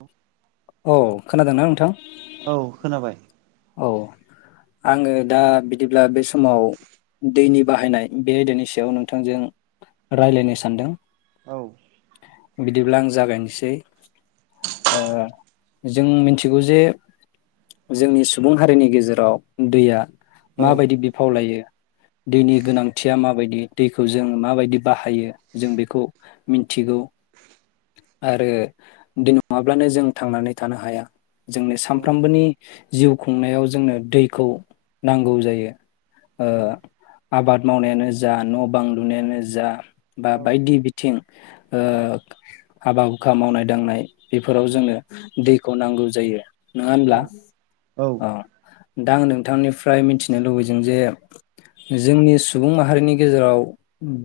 औ औ खोनादोंना नोंथां औ खोनाबाय औ आङो दा बिदिब्ला बे समाव दैनि बाहायनाय बे आयदानि सायाव नोंथांजों रायलायनो सानदों औ बिदिब्ला आं जागायनोसै ओ जों मिथिगौ जे जोंनि सुबुं हारिनि गेजेराव दैया औ माबायदि बिफाव लायो दैनि गोनांथिया माबायदि दैखौ जों माबायदि बाहायो जों बेखौ मिन्थिगौ आरो दै नङाब्लानो जों थांनानै थानो हाया जोंनि औ सानफ्रोमबोनि जिउ खुंनायाव जोंनो दै खौ नांगौ जायो आबाद ओ मावनायानो जा न बां लुनायानो जा बा बायदि बिथिं [unintelligible] औ हाबा हुखा मावनाय दांनाय बेफोराव जोंनो दैखौ नांगौ जायो नङा औ होमब्ला औ दा आं नोंथांनिफ्राय मिथिनो लुबैदों जे जोंनि सुबुं माहारिनि गेजेराव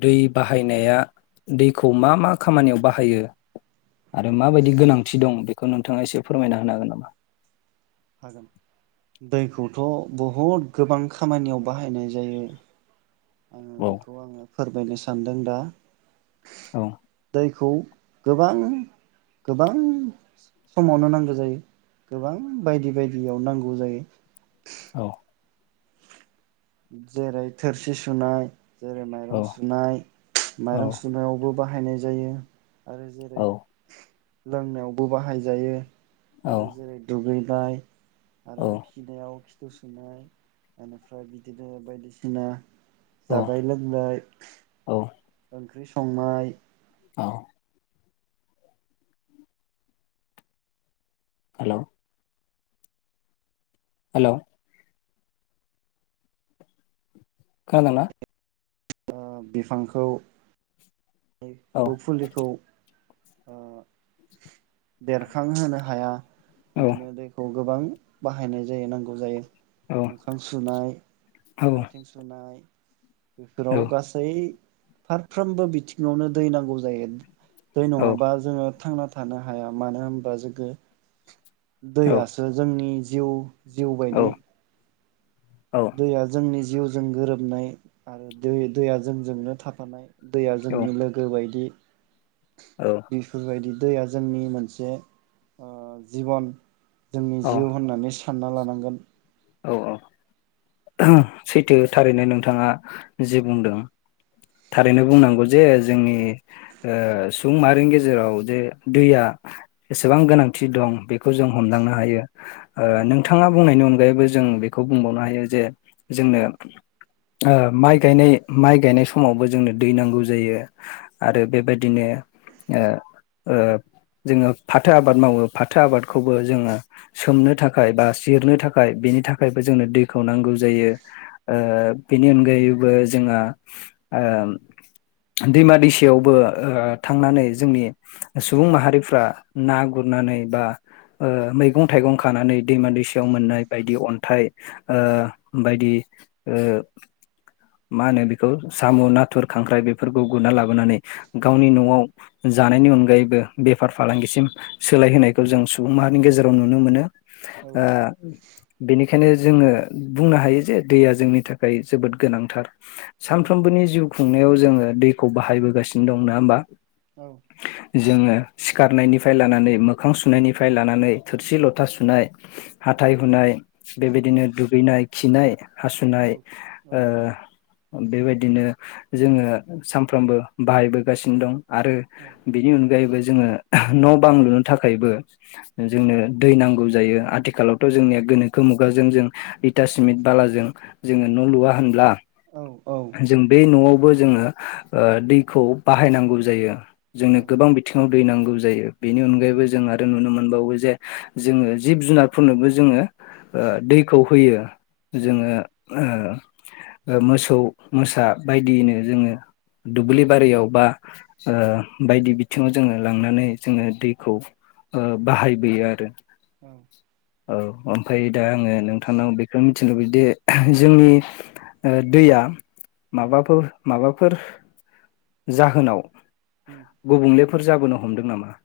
दै बाहायनाया दैखौ मा मा खामानियाव बाहायो आरो माबायदि गोनांथि दं बेखौ नोंथाङा एसे फोरमायना होनो हागोन नामा हागोन दैखौथ बहुद गोबां खामानियाव बाहायनाय जायो आङो औ बेखौ आङो फोर बायनदि सानदों दा औ दैखौ गोबां गोबां समावनो नांगौ जायो गोबां बायदि बायदियाव नांगौ जायो अ जेरै थोरसि सुनाय जेरै औ माइरं सुनाय औ माइरं सुनायावबो बाहायनाय जायो आरो जेरै औ लोंनायावबो बाहायजायो आरो जेरै दुगै नाय औ आरो खिनाइयाव सोनाय एनिफ्राय बिदिनो बायदिसिना जानाय लोंनाय औ ओंख्रि संनाय औ हेलऔ हेल खोनादोंना ओ बिफांखौ औ बुफुलिखौ ओ बेरखांहोनो हाया औ बिदिनो दैखौ गोबां बाहायनाय जायो नांगौ जायो मोखां सुनाय आथिं सुनाय बेफोराव गासै फारफ्रोमबो बिथिं न आवनो दै नांगौ जायो दै औ-औ-औ-औ-औ-औ-औ-औ-औ-औ-औ नङाबा जोङो थांना थानो हाया मानो होनबा जोगो दैयासो जोंनि जिउ जिउ बायदि दैया जोंनि जिउजों गोरोबनाय आरो दै दैया जोंजोंनो थाफानाय दैया जोंनि लोगो बायदि बिफोर बायदि दैया जोंनि मोनसे ओ जिबन जोंनि जिउ होननानै फानना लानांगोन। औ-औ ओहोम सैथो थारैनो नोंथाङा जि बुंदों। थारैनो बुंनांगौ जे जोंनि ओ सुबुं माहारिनि गेजेराव जे दैया एसेबां गोनांथि दं बेखौ जों हमदांनो हायो। औ ओ नोंथाङा बुंनायनि अन अनगायैबो जों बेखौ बुंबावनो हायो जे जोंनो ओ माइ गानाय माइ गायनाय सम समावबो जोंनो दै नांगौ जायो आरो बेबायदिनो ओ- ओ जोङो फाथो आबाद मावो फाथो आबादखौबो जोङो सोमनो थाखाय बा जिरनो थाखाय बेनि थाखायबो जोंनो दैखौ नांगौ जायो ओ बेनि अनगायैबो जोंहा ओ दैमा दैसायावबो ओ थांनानै जोंनि सुबुं माहारिफ्रा ना गुरनानै बा ओ मैगं-थाइगं खानानै दैमा दैसायाव मोननाय बायदि अन्थाइ ओ बायदि ओ मा होनो बेखौ साम' नाथुर, खांख्राइ बेफोरखौ गुरना लाबोनानै गावनि न'आव जानायनि अनगायैबो बेफार फालांगिसिम सोलायहोनायखौ जों सुबुं माहारिनि गेजेराव नुनो मोनो। औ ओ बेनिखायनो जोङो बुंनो हायो जे दैया जोंनि थाखाय जोबोद गोनांथार। औ सानफ्रोमबोनि जिउ खुंनायाव जोङो दैखौ बाहायबोगासिनो दं नङा होमबा? औ जोङो सिखारनायनिफ्राय लानानै मोखां सुनायनिफ्राय लानानै थोरसि लथा सुनाय हाथाइ हुनाय बेबायदिनो औ दुगैनाय खिनाय हासुनाय औ ओ बेबायदिनो जोङो सामफ्रोमबो बाहायबोगासिनो दं। आरो औ बेनि अनगायैबो जोङो न बां लुनो थाखायबो जोंनो दै नांगौ जायो। आथिखालावथ' जोंनिया गोनोखो मुगाजों जों इटा सिमेट बालाजों जोङो न लुवा होनब्ला? औ औ जों बे नआवबो जोङो ओ दैखौ बाहायनांगौ जायो। जोंनो औ गोबां बिथिङाव दैनांगौ जायो। बेनि अनगायैबो जों आरो नुनो मोनो मोनबावो जे जोङो जिब जुनारफोरनोबो जोङो दैखौ होयो। जोङो ओ-ओ मोसौ मोसा बायदियनो जोङो दुब्लि बारियाव बा ओ बायदि बिथिङाव जोङो लांनानै जोङो दैखौ ओ बाहायबोयो आरो औ औ ओमफ्राय दा आङो नोंथांनाव बेखौनो मिथिनो लुबैयोदि जोंनि दैया माबाफोर-माबाफोर जाहोनाव गुबुंलेफोर जाबोनो हमदों नामा?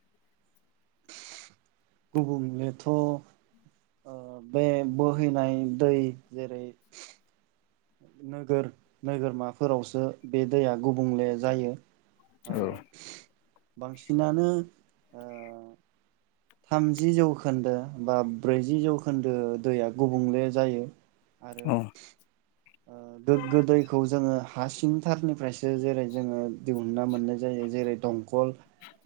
गुबुंलेथ' ओ बे बोहैनाय दै जेरै - नोगोर नोगोरमाफोरावसो बे दैया गुबुंले जायो। ओ औ। बांसिनानो ओ। थामजि जौखोन्दो बा ब्रैजि जौखोन्दो दैया गुबुंले जायो। आरो। औ ओ गोग्गो दैखौ जोङो। हा सिंथारनिफ्रायसो जेरै जोङो दिहुनना मोननाय जायो जेरै दंखल।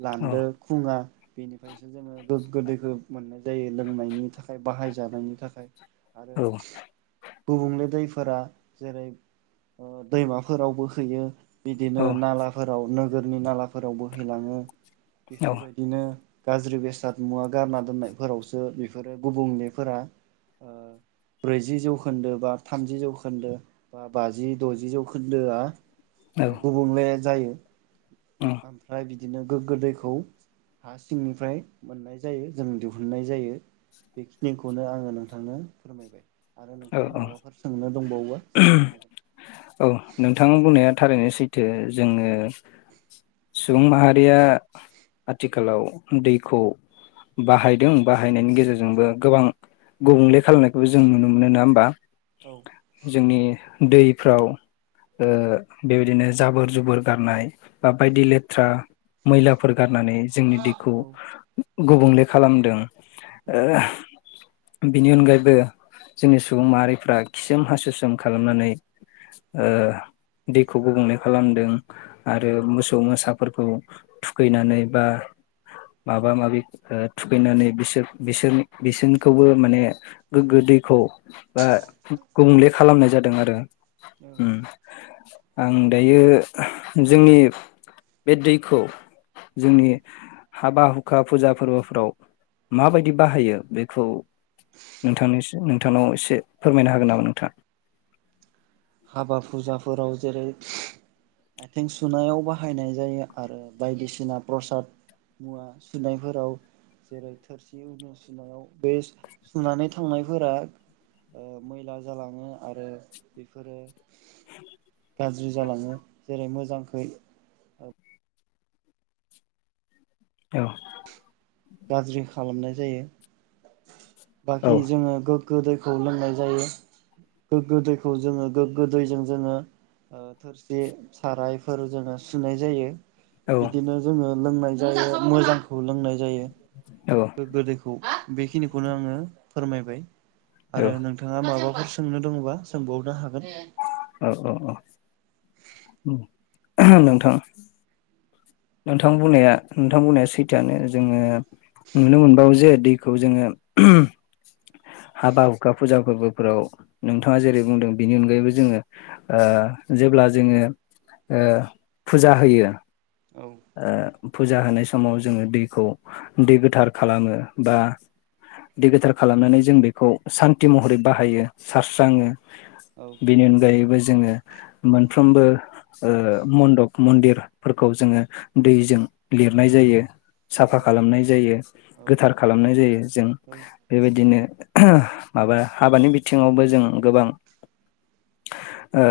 लानदो औ खुङा। बेनिफ्रायसो जोङो। गोगो दैखो मोननाय। जायो लोंनायनि थाखाय बाहाय। जानायनि थाखाय आरो। गुबुंले दैफोरा जेरै ओ दैमाफोरावबो हैयो। बिदिनो औ नालाफोराव नों। नोगोरनि नालाफोराव बोहैलाङो। बेफोरबायदिनो। गाज्रि बेसाद। मुवा गारना दोननायफोरावसो बेफोरो गुबुंलेफोरा ओ ब्रैजि जौखोन्दो बा थामजि जौखोन्दो बा बाजि दजि जौखोन्दोआ। ओ गुबुंले जायो। ओमफ्राय बिदि। बिदिनो गोग्गो दैखौ हा सिंनिफ्राय। मोननाय जायो जों दिहुननाय जायो बेखिनिखौनो आङो नोंथांनो फोरमायबाय। आरो औ नोंथाङा औ माबाफोर सोंनो दंबावो सोंनो औ हागोन। नोंथां बुंनाया थारैनो सैथो जोङो सुबुं माहारिया आथिखालाव दैखौ बाहायदों बाहायनायनि गेजेरजोंबो गोबां गुबुंले खालामनायखौबो जों नुनो मोनो। नोङा होमबा। औ जोंनि। दैफ्राव ओ बेबायदिनो जाबोर जुबोर गारनाय बा बायदि लेथ्रा मैलाफोर। गारनानै जोंनि दैखौ। औ गुबुंले खालामदों। औ ओ। बिनि अनगायैबो। जोंनि सुबुं माहारिफ्रा खिसोम हासुसोम खालामनानै ओ दैखौ गुबुंले खालामदों आरो मोसौ मोसाफोरखौ थुखैनानै बा माबा माबि थुखैनानै बिसोर बिसोरनि बिसोरनिखौबो माने गोग्गो दै। खौ बा गुबुंले खालामनाय जादों आरो। औ उम। आं दायो जोंनि बे दैखौ। औ जोंनि हाबा हुखा फुजा फोरबोफोराव माबायदि बाहायो बेखौ नोंथांनिसि नोंथांनाव इसे फोरमायनो हागोन नामा नोंथा? हाबा फुजाफोराव जेरै आथिं सुनायाव बाहायनाय जायो आरो बायदिसिना प्रसाद मुवा सुनायफोराव जेरै थोरसि उनु सुनायाव बे सुनानै थांनायफोरा मैला जालाङो आरो बेफोरो गाज्रि जालाङो जेरै मोजांखै औ गाज्रि खालामनाय जायो। औ बाखि जोङो गो गोग्गो दैखौ लोंनाय जायो गोग्गो दैखौ जोङो गोग्गो दैजों जोङो ओ थोरसि साराइफोर जोङो सुनाय जायो। औ औ बिदिनो जोङो। लोंनाय जायो मोजांखौ लोंनाय जायो। गोग्गो दैखौ बेखिनिखौनो आङो फोरमायबाय। औ आरो नोंथाङा माबाफोर। सोंनो दङबा सोंबावनो हागोन। औ औ औ नोंथां नोंथां बुंनाया नोंथां बुंनाया सैथोआनो जोङो नुनो मोनबावो जे दैखौ जोङो हाबा हुखा फुजा फोरबोफोराव नोंथाङा जेरै बुंदों बिनि अनगायैबो जोङो ओ जेब्ला जोङो ओ फुजा होयो। औ ओ फुजा होनाय समाव जोङो दैखौ दै गोथार खालामो बा दै गोथार खालामनानै जों बेखौ सान्थि महरै बाहायो सारस्राङो। औ बेनि अनगायैबो जो जोङो मोनफ्रोमबो ओ मन्दप मन्दिरफोरखौ जोङो दैजों लिरनाय जायो औ साफा खालामनाय जायो औ गोथार खालामनाय जायो जों बेबायदिनो माबा हाबानि बिथिङावबो जों गोबां ओ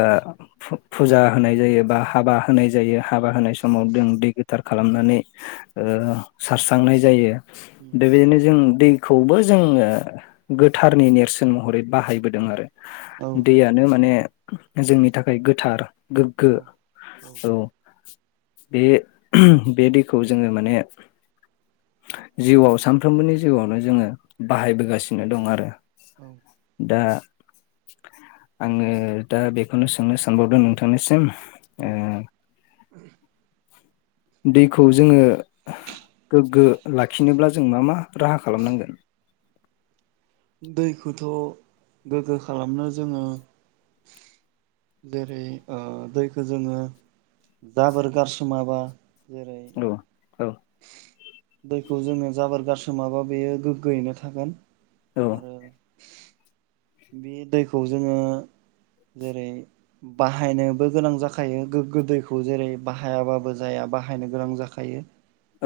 फु फुजा होनाय जायो बा हाबा होनाय जायो हाबा होनाय समाव जों दैै गोथार खालामनानै ओ सारस्रांनाय जायो। बेबायदिनो जों दै खौबो जोङो गोथारनि नेरसोन महरै बाहायबोदों आरो दैयानो माने जोंनि थाखाय गोथार गोग्गो औ बे बे दैखौ जोङो माने जिउआव सानफ्रोमबोनि जिउआवनो जोङो बाहायबोगासिनो दं आरो औ दा आङो दा बेखौनो सोंनो सानबावदों नोंथांनिसिम औ ओ [inaudible] दैखौ जोङो गोग्गो लाखिनोब्ला जों मा मा राहा खालामनांगोन? दैखौथ गोग्गो खालामनो जोङो जेरै ओ दैखौ जोङो जाबोर गारसोमाबा जेरै औ औ दैखौ जोङो जाबोर गारसोमाबा बेयो गोग्गोयैनो थागोन। औ आरो बे दैखौ जोङो जेरै बाहायनोबो गोनां जाखायो गोग्गो दैखौ जेरै बाहायाबाबो जाया बाहायनो गोनां जाखायो।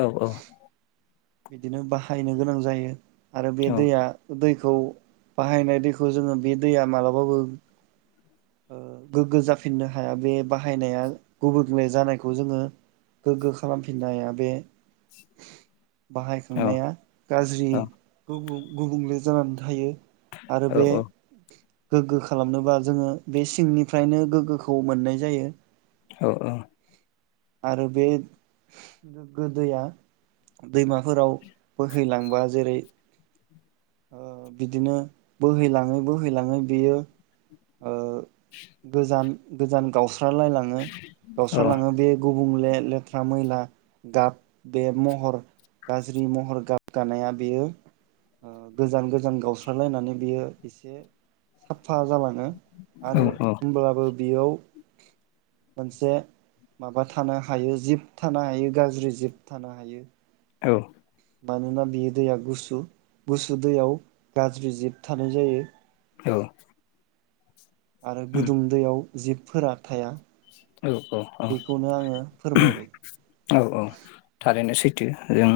औ औ बिदिनो बाहायनो गोनां जायो। आरो बे औ दैया दै खौ बाहायनाय दैखौ जोङो बे दैया मालाबाबो ओ गोग्गो जाफिननो हाया बे बाहायनाया गुबुंले जानायखौ जोङो गोग्गो खालामफिननो हाया। बे औ औ बाहायखांनाया गाज्रि औ गुबुं गुबुंले जानानै थायो। आरो औ बे औ गोग्गो खालामनोबा जोङो बे सिंनिफ्रायनो गोग्गोखौ मोननाय जायो। औ ओ आरो बे गोग्गो दैया दैमाफोराव बोहैलांबा जेरै ओ बिदिनो बोहैलाङै बोहैलाङै बेयो ओ गोजान गोजान गाव स्रालालायलाङो गावस्रालाङो बे गु बुंले लेथ्रा मैला गाब बे महर गाज्रि महर गाब गानाया बेयो ओ गोजान गोजान गावस्रालायनानै बियो एसे साब फा जालाङो। आरो होमब्लाबो बियाव मोनसे माबा थानो हायो जिब थानो हायो गाज्रि जिब थानो हायो। औ मानोना बियो दैया गुसु गुसु दैयाव गाज्रि जिब थानाय जायो। औ आरो गुदुं दैयाव जिबफोरा थाया। औ औ बेखौनो आङो फोरमायबाय। औ औ थारैनो सैथो। जों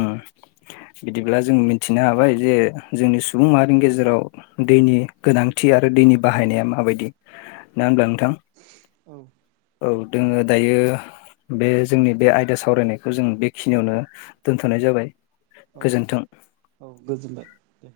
बिदिब्ला जों मिथिनो हाबाय जे जोंनि सुबुं माहारिनि गेजेराव दैनि गोनांथि आरो दैनि बाहायनाया माबायदि ना होनब्ला नोंथां? औ औ दोङो दायो बे जोंनि बे आयदा सावरायनायखौ जों बेखिनियावनो दोनथ'नाय जाबाय। औ गोजोन्थों औ गोजोनबाय। दे